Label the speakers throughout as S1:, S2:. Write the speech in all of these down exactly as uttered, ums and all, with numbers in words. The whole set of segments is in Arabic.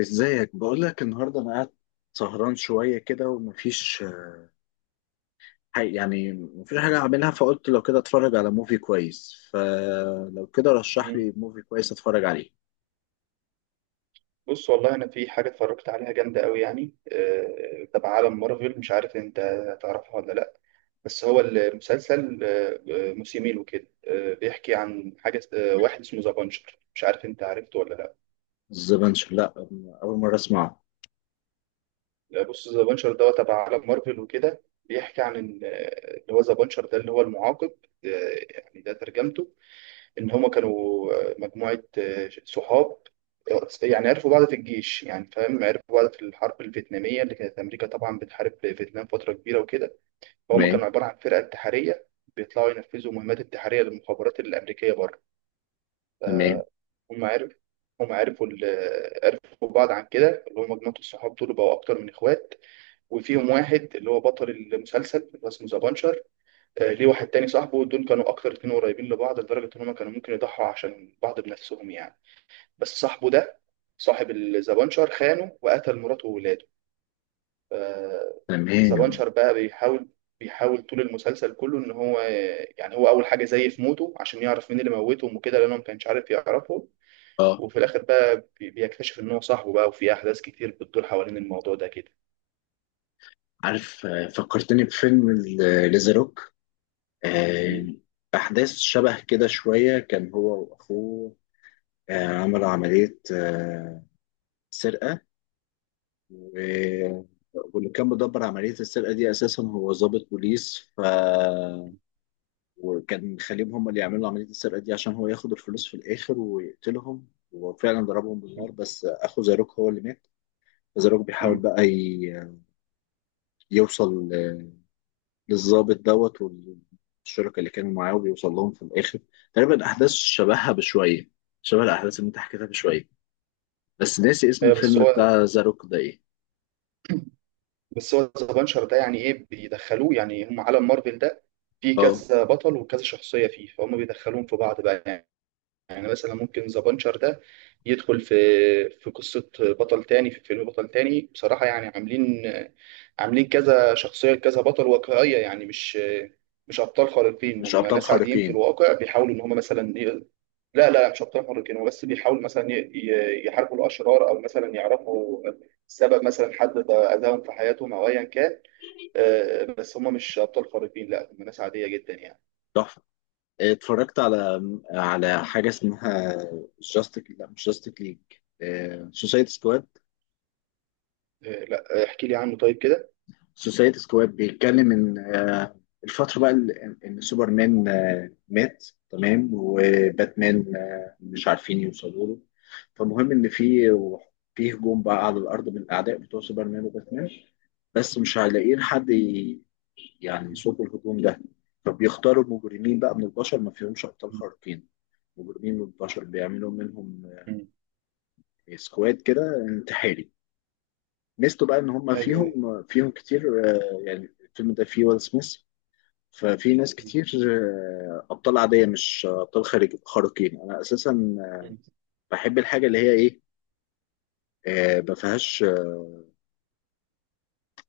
S1: ازيك؟ بقول لك النهارده انا قاعد سهران شويه كده ومفيش حاجة، يعني مفيش حاجه اعملها، فقلت لو كده اتفرج على موفي كويس، فلو كده رشح
S2: مم.
S1: لي موفي كويس اتفرج عليه.
S2: بص والله انا في حاجه اتفرجت عليها جامده قوي يعني آه، تبع عالم مارفل، مش عارف انت تعرفها ولا لا. بس هو المسلسل، آه، آه، موسمين وكده. آه، بيحكي عن حاجه، آه، واحد اسمه ذا بانشر، مش عارف انت عرفته ولا لا.
S1: الزبنش، لا، اول مره اسمعه.
S2: لا، بص ذا بانشر ده تبع عالم مارفل وكده، بيحكي عن إن، آه، اللي هو ذا بانشر ده اللي هو المعاقب، آه، يعني ده ترجمته. ان هما كانوا، آه، مجموعه آه، صحاب، يعني عرفوا بعض في الجيش، يعني فاهم، عرفوا بعض في الحرب الفيتناميه اللي كانت امريكا طبعا بتحارب فيتنام فتره كبيره وكده. فهم
S1: تمام.
S2: كانوا عباره عن فرقه انتحاريه، بيطلعوا ينفذوا مهمات انتحاريه للمخابرات الامريكيه بره.
S1: تمام.
S2: هم عرفوا هم عرفوا ال- عرفوا بعض عن كده، اللي هم مجموعه الصحاب دول بقوا اكتر من اخوات. وفيهم واحد اللي هو بطل المسلسل اللي هو اسمه ذا بانشر، آه، ليه واحد تاني صاحبه، دول كانوا اكتر اتنين قريبين لبعض لدرجه ان هم كانوا ممكن يضحوا عشان بعض بنفسهم يعني. بس صاحبه ده صاحب الزبانشر خانه وقتل مراته وولاده. ف-
S1: تمام.
S2: زبانشر بقى بيحاول بيحاول طول المسلسل كله ان هو، يعني هو اول حاجه زيف موته عشان يعرف مين اللي موتهم وكده، لانه ما كانش عارف يعرفهم.
S1: اه،
S2: وفي الاخر بقى بي- بيكتشف ان هو صاحبه بقى، وفي احداث كتير بتدور حوالين الموضوع ده كده.
S1: عارف، آه، فكرتني بفيلم ال- ليزاروك. آه،
S2: م-
S1: احداث شبه كده شويه، كان هو واخوه آه، عملوا عمليه آه، سرقه، و- واللي كان مدبر عملية السرقة دي أساسا هو ضابط بوليس، ف وكان خليهم هم اللي يعملوا عملية السرقة دي عشان هو ياخد الفلوس في الآخر ويقتلهم، وفعلا ضربهم
S2: م-
S1: بالنار بس أخو زاروك هو اللي مات. زاروك بيحاول
S2: م.
S1: بقى ي- يوصل ل- للضابط دوت والشركة اللي كانوا معاه، وبيوصل لهم في الآخر. تقريبا أحداث شبهها بشوية، شبه الأحداث اللي أنت حكيتها بشوية، بس ناسي اسم
S2: ايوه، بس
S1: الفيلم
S2: هو
S1: بتاع زاروك ده إيه؟
S2: بس هو زبانشر ده يعني ايه بيدخلوه، يعني هم عالم مارفل ده فيه
S1: أه.
S2: كذا بطل وكذا شخصيه فيه، فهم بيدخلوهم في بعض بقى يعني. يعني مثلا ممكن ذا بانشر ده يدخل في في قصة بطل تاني، في فيلم بطل تاني بصراحة. يعني عاملين عاملين كذا شخصية كذا بطل واقعية، يعني مش مش أبطال خارقين،
S1: مش
S2: هم
S1: أبطال
S2: ناس عاديين في
S1: خارقين.
S2: الواقع بيحاولوا إن هم مثلا ي- لا لا مش أبطال خارقين، هم بس بيحاولوا مثلا ي- ي- يحاربوا الأشرار، أو مثلا يعرفوا سبب مثلا حد أذاهم في حياتهم أو أيا كان. آه، بس هم مش أبطال خارقين، لا هم ناس عادية جدا يعني.
S1: تحفة. اتفرجت على على حاجة اسمها جاستيك، لا مش جاستيك ليج، سوسايتي سكواد.
S2: آه، لا احكي لي عنه طيب كده.
S1: سوسايتي سكواد بيتكلم ان آه، الفترة بقى ال- ان سوبرمان آه، مات تمام، وباتمان آه، مش عارفين يوصلوا له، فمهم ان في في هجوم بقى على الارض من الاعداء بتوع سوبرمان وباتمان، بس مش هيلاقيين حد ي- يعني يصد الهجوم ده، فبيختاروا مجرمين بقى من البشر ما فيهمش ابطال خارقين، مجرمين من اتناشر بيعملوا منهم سكواد كده انتحاري. ميزته بقى ان هم
S2: ايوه، ايوه.
S1: فيهم فيهم كتير، آه، يعني الفيلم ده فيه ويل سميث، ففي ناس
S2: مم.
S1: كتير، آه، ابطال عاديه مش ابطال خارج خارقين. انا اساسا
S2: مم.
S1: بحب الحاجه اللي هي ايه، آه، ما فيهاش، آه،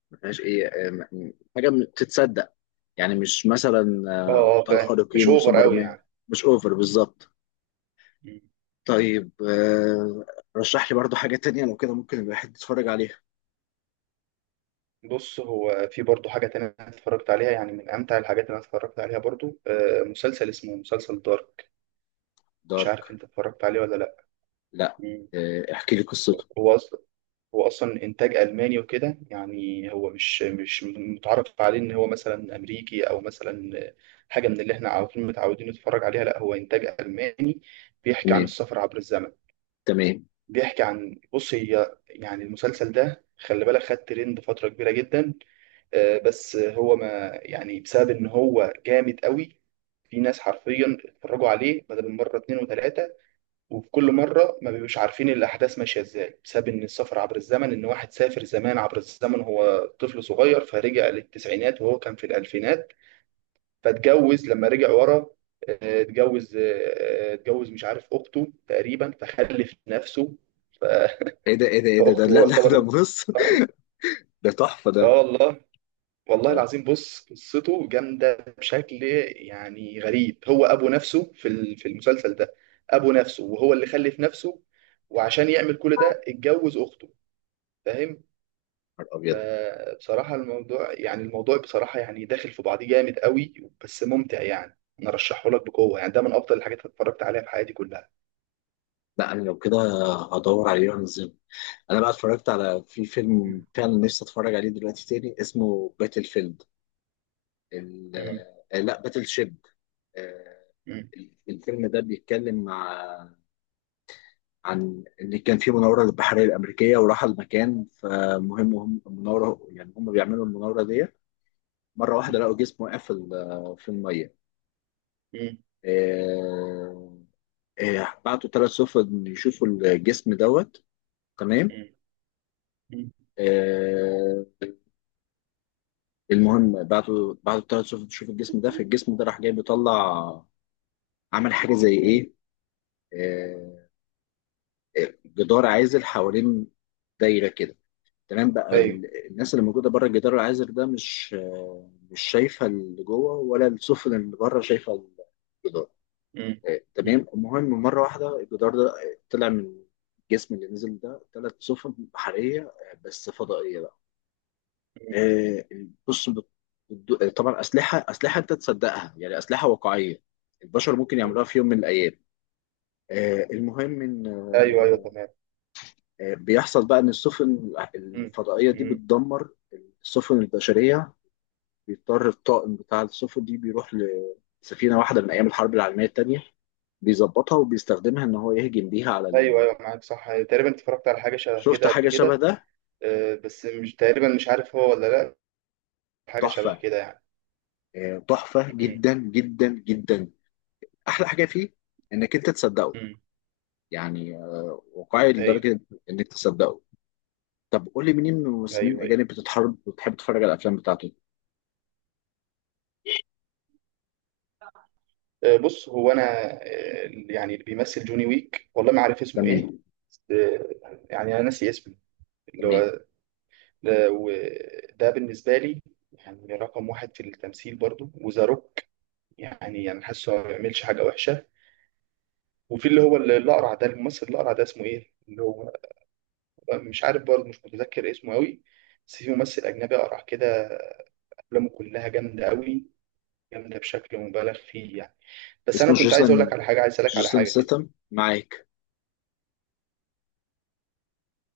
S1: ما فيهاش ايه آه، م- حاجه بتتصدق، يعني مش مثلا
S2: اه،
S1: آه،
S2: اه،
S1: ابطال
S2: فاهم، مش
S1: خارقين
S2: اوفر قوي
S1: وسوبرمان.
S2: يعني.
S1: مش اوفر بالظبط.
S2: مم.
S1: طيب، آه، رشح لي برضو حاجه تانية لو كده ممكن الواحد يتفرج عليها.
S2: بص هو في برضه حاجه تانية أنا اتفرجت عليها، يعني من امتع الحاجات اللي انا اتفرجت عليها برضه، آه، مسلسل اسمه مسلسل دارك. مش
S1: دارك؟
S2: عارف انت اتفرجت عليه ولا لا.
S1: لا.
S2: مم.
S1: آه، احكي لي قصته.
S2: هو اصلا هو اصلا انتاج الماني وكده، يعني هو مش مش متعرف عليه ان هو مثلا امريكي او مثلا حاجه من اللي احنا عارفين متعودين نتفرج عليها. لا هو انتاج الماني. بيحكي عن
S1: تمام.
S2: السفر عبر الزمن.
S1: تمام.
S2: بيحكي عن، بص هي يعني المسلسل ده خلي بالك خد ترند فترة كبيرة جدا، آه، بس هو ما يعني، بسبب ان هو جامد قوي في ناس حرفيا اتفرجوا عليه بدل من مرة اتنين وتلاتة، وفي كل مرة ما بيبقوش عارفين الأحداث ماشية ازاي، بسبب ان السفر عبر الزمن، ان واحد سافر زمان عبر الزمن، هو طفل صغير فرجع للتسعينات وهو كان في الألفينات، فاتجوز لما رجع ورا، آه، اتجوز، آه، آه، اتجوز مش عارف أخته تقريبا، فخلف نفسه.
S1: ايه ده، ايه ده، ايه ده ده
S2: فاخته
S1: لا لا، ده
S2: يعتبر،
S1: بص.
S2: اه.
S1: ده تحفه ده
S2: آه والله، والله
S1: ده
S2: العظيم، بص قصته جامده بشكل يعني غريب. هو ابو نفسه في ال- في المسلسل ده، ابو نفسه وهو اللي خلف نفسه، وعشان يعمل كل ده اتجوز اخته، فاهم.
S1: نهار ابيض.
S2: ف- بصراحه الموضوع، يعني الموضوع بصراحه يعني داخل في بعضيه جامد قوي، بس ممتع يعني. انا ارشحه لك بقوه، يعني ده من افضل الحاجات اللي اتفرجت عليها في حياتي كلها.
S1: لا انا لو كده هدور عليه وانزله. انا بقى اتفرجت على، في فيلم
S2: مم.
S1: فعلا نفسي اتفرج عليه دلوقتي تاني، اسمه باتل فيلد، ال...
S2: مم.
S1: آه، لا، باتل شيب. آه،
S2: مم.
S1: الفيلم ده بيتكلم ع- عن ان كان في مناوره للبحريه الامريكيه وراح المكان، فمهم هم المناوره، يعني هم بيعملوا المناوره دي. مره واحده لقوا جسم واقع في ال- آه، في الميه.
S2: مم.
S1: آه، آه، بعتوا ثلاث سفن يشوفوا الجسم دوت. تمام.
S2: مم. مم.
S1: آه، المهم بعتوا بعتوا ثلاث سفن يشوفوا الجسم ده، فالجسم ده راح جاي بيطلع، عمل حاجه زي
S2: مم.
S1: ايه، آه، آه، جدار عازل حوالين، دايره كده. تمام. بقى
S2: ايوه.
S1: ال- الناس اللي موجوده بره الجدار العازل ده مش، آه، مش شايفه اللي جوه، ولا السفن اللي بره شايفه الجدار.
S2: مم.
S1: آه، تمام. المهم مرة واحدة الجدار ده آه، طلع من الجسم اللي نزل ده ثلاث سفن بحرية، آه، بس فضائية بقى. آه، بص، بت- بتدو- آه، طبعا أسلحة أسلحة أنت تصدقها، يعني أسلحة واقعية البشر ممكن
S2: مم.
S1: يعملوها في يوم من الأيام. آه، المهم إن،
S2: ايوه، ايوه،
S1: آه،
S2: تمام.
S1: آه، بيحصل بقى إن السفن
S2: امم
S1: الفضائية دي
S2: امم
S1: بتدمر السفن البشرية، بيضطر الطاقم بتاع السفن دي بيروح لسفينة واحدة من أيام الحرب العالمية التانية، بيظبطها وبيستخدمها ان هو يهجم بيها على.
S2: ايوه، ايوه، معاك صح. تقريبا اتفرجت على حاجه شبه
S1: شفت
S2: كده قبل
S1: حاجة شبه
S2: كده،
S1: ده؟
S2: آه، بس مش تقريبا مش عارف هو ولا لا، حاجه شبه
S1: تحفة.
S2: كده يعني.
S1: آه، تحفة
S2: امم
S1: جدا جدا جدا. أحلى حاجة فيه إنك أنت تصدقه،
S2: امم
S1: يعني آه، واقعي
S2: ايوه،
S1: لدرجة إنك تصدقه. طب قول لي مين من الممثلين
S2: ايوه، ايوه.
S1: الأجانب بتتحرك وتحب تتفرج على الأفلام بتاعته.
S2: آه، بص هو انا، آه، يعني اللي بيمثل جوني ويك، والله ما عارف اسمه ايه.
S1: تمام.
S2: آه، يعني انا ناسي اسمه، اللي
S1: تمام.
S2: هو ده، وده بالنسبه لي يعني رقم واحد في التمثيل برضو. وذا روك، يعني يعني حاسه ما بيعملش حاجه وحشه. وفي اللي هو اللي الاقرع ده، الممثل الاقرع ده اسمه ايه، اللي هو مش عارف برضه مش متذكر اسمه قوي، بس في ممثل أجنبي أقرع كده، أفلامه كلها جامدة قوي، جامدة بشكل مبالغ فيه يعني. بس
S1: اسمه
S2: أنا كنت عايز أقول لك
S1: جيسون،
S2: على حاجة، عايز أسألك على
S1: جيسون
S2: حاجة كده.
S1: ستم، معاك.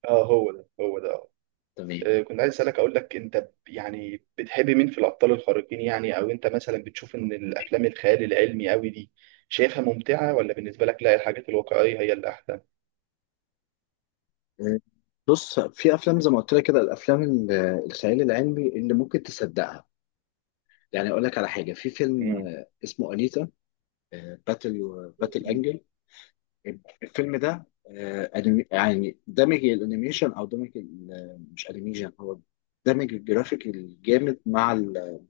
S2: أه هو ده، هو ده أه.
S1: تمام.
S2: آه، كنت عايز أسألك، أقول لك أنت ب- يعني بتحب مين في الأبطال الخارقين يعني، أو أنت مثلا بتشوف إن الأفلام الخيال العلمي قوي دي شايفها ممتعة، ولا بالنسبة لك لا الحاجات الواقعية هي اللي أحسن؟
S1: آه، بص، في أفلام زي ما قلت لك كده، الأفلام ال- الخيال العلمي اللي ممكن تصدقها. يعني أقول لك على حاجة، في فيلم
S2: مم.
S1: آه، اسمه أنيتا باتل، باتل
S2: مم.
S1: أنجل. الفيلم ده آه، أنمي- يعني دمج الانيميشن، او دمج ال- مش انيميشن هو، دمج الجرافيك الجامد مع ال-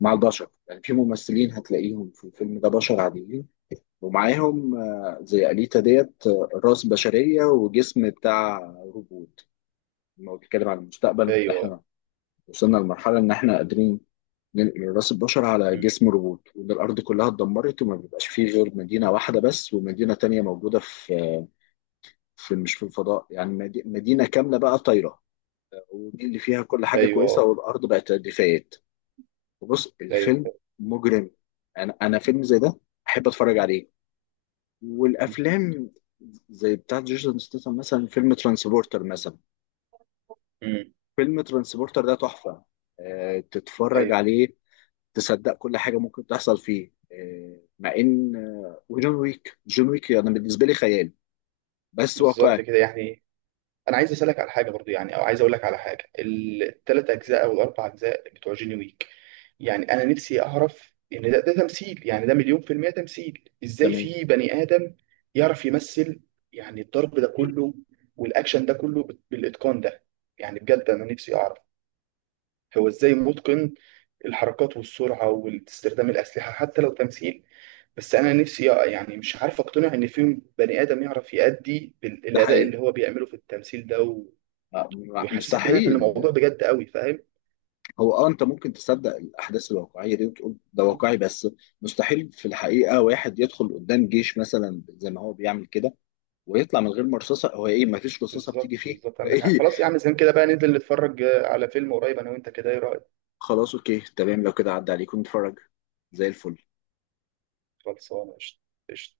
S1: مع البشر. يعني في ممثلين هتلاقيهم في الفيلم ده بشر عاديين، ومعاهم آه، زي أليتا ديت، آه، راس بشرية وجسم بتاع روبوت. لما هو بيتكلم عن المستقبل،
S2: أيوه.
S1: احنا وصلنا لمرحلة ان احنا قادرين ننقل راس البشر على
S2: مم.
S1: جسم روبوت، وان الارض كلها اتدمرت وما بيبقاش فيه غير مدينة واحدة بس، ومدينة تانية موجودة في آه، في، مش في الفضاء، يعني مدي- مدينة كاملة بقى طايرة، ودي اللي فيها كل حاجة كويسة،
S2: أيوه،
S1: والأرض بقت رغيفات. وبص
S2: أيوه.
S1: الفيلم مجرم. أنا أنا فيلم زي ده أحب أتفرج عليه.
S2: مم.
S1: والأفلام زي بتاعت جيسون ستاثام، مثلا فيلم ترانسبورتر. مثلا
S2: مم.
S1: فيلم ترانسبورتر ده تحفة، آه، تتفرج
S2: أيوه،
S1: عليه تصدق كل حاجة ممكن تحصل فيه. آه، مع إن، آه، وجون ويك، جون ويك أنا يعني بالنسبة لي خيال بس
S2: بالظبط
S1: واقعي.
S2: كده يعني. انا عايز اسالك على حاجه برضو، يعني او عايز اقول لك على حاجه، الثلاث اجزاء او الاربع اجزاء بتوع جيني ويك، يعني انا نفسي اعرف ان ده ده تمثيل، يعني ده مليون في المية تمثيل. ازاي
S1: تمام.
S2: في بني ادم يعرف يمثل يعني الضرب ده كله والاكشن ده كله بال- بالاتقان ده، يعني بجد انا نفسي اعرف هو ازاي متقن الحركات والسرعه واستخدام الاسلحه حتى لو تمثيل. بس انا نفسي يعني مش عارف اقتنع ان في بني ادم يعرف يأدي بال-
S1: ده
S2: الاداء
S1: حقيقي.
S2: اللي هو بيعمله في التمثيل ده،
S1: آه،
S2: ويحسسك ان أنا في
S1: مستحيل.
S2: الموضوع بجد قوي، فاهم.
S1: هو اه، انت ممكن تصدق الاحداث الواقعيه دي وتقول ده
S2: آه،
S1: واقعي، بس مستحيل في الحقيقه واحد يدخل قدام جيش مثلا زي ما هو بيعمل كده ويطلع من غير مرصصه، هو ايه ما فيش رصاصه بتيجي
S2: بالظبط،
S1: فيه؟
S2: بالظبط، عندك حق.
S1: ايه.
S2: خلاص يا عم زين كده بقى، ننزل نتفرج آه، على فيلم قريب انا وانت كده، ايه رايك؟
S1: خلاص، اوكي، تمام، لو كده عدى عليكم نتفرج زي الفل.
S2: خلصانه قشطه. قشطة.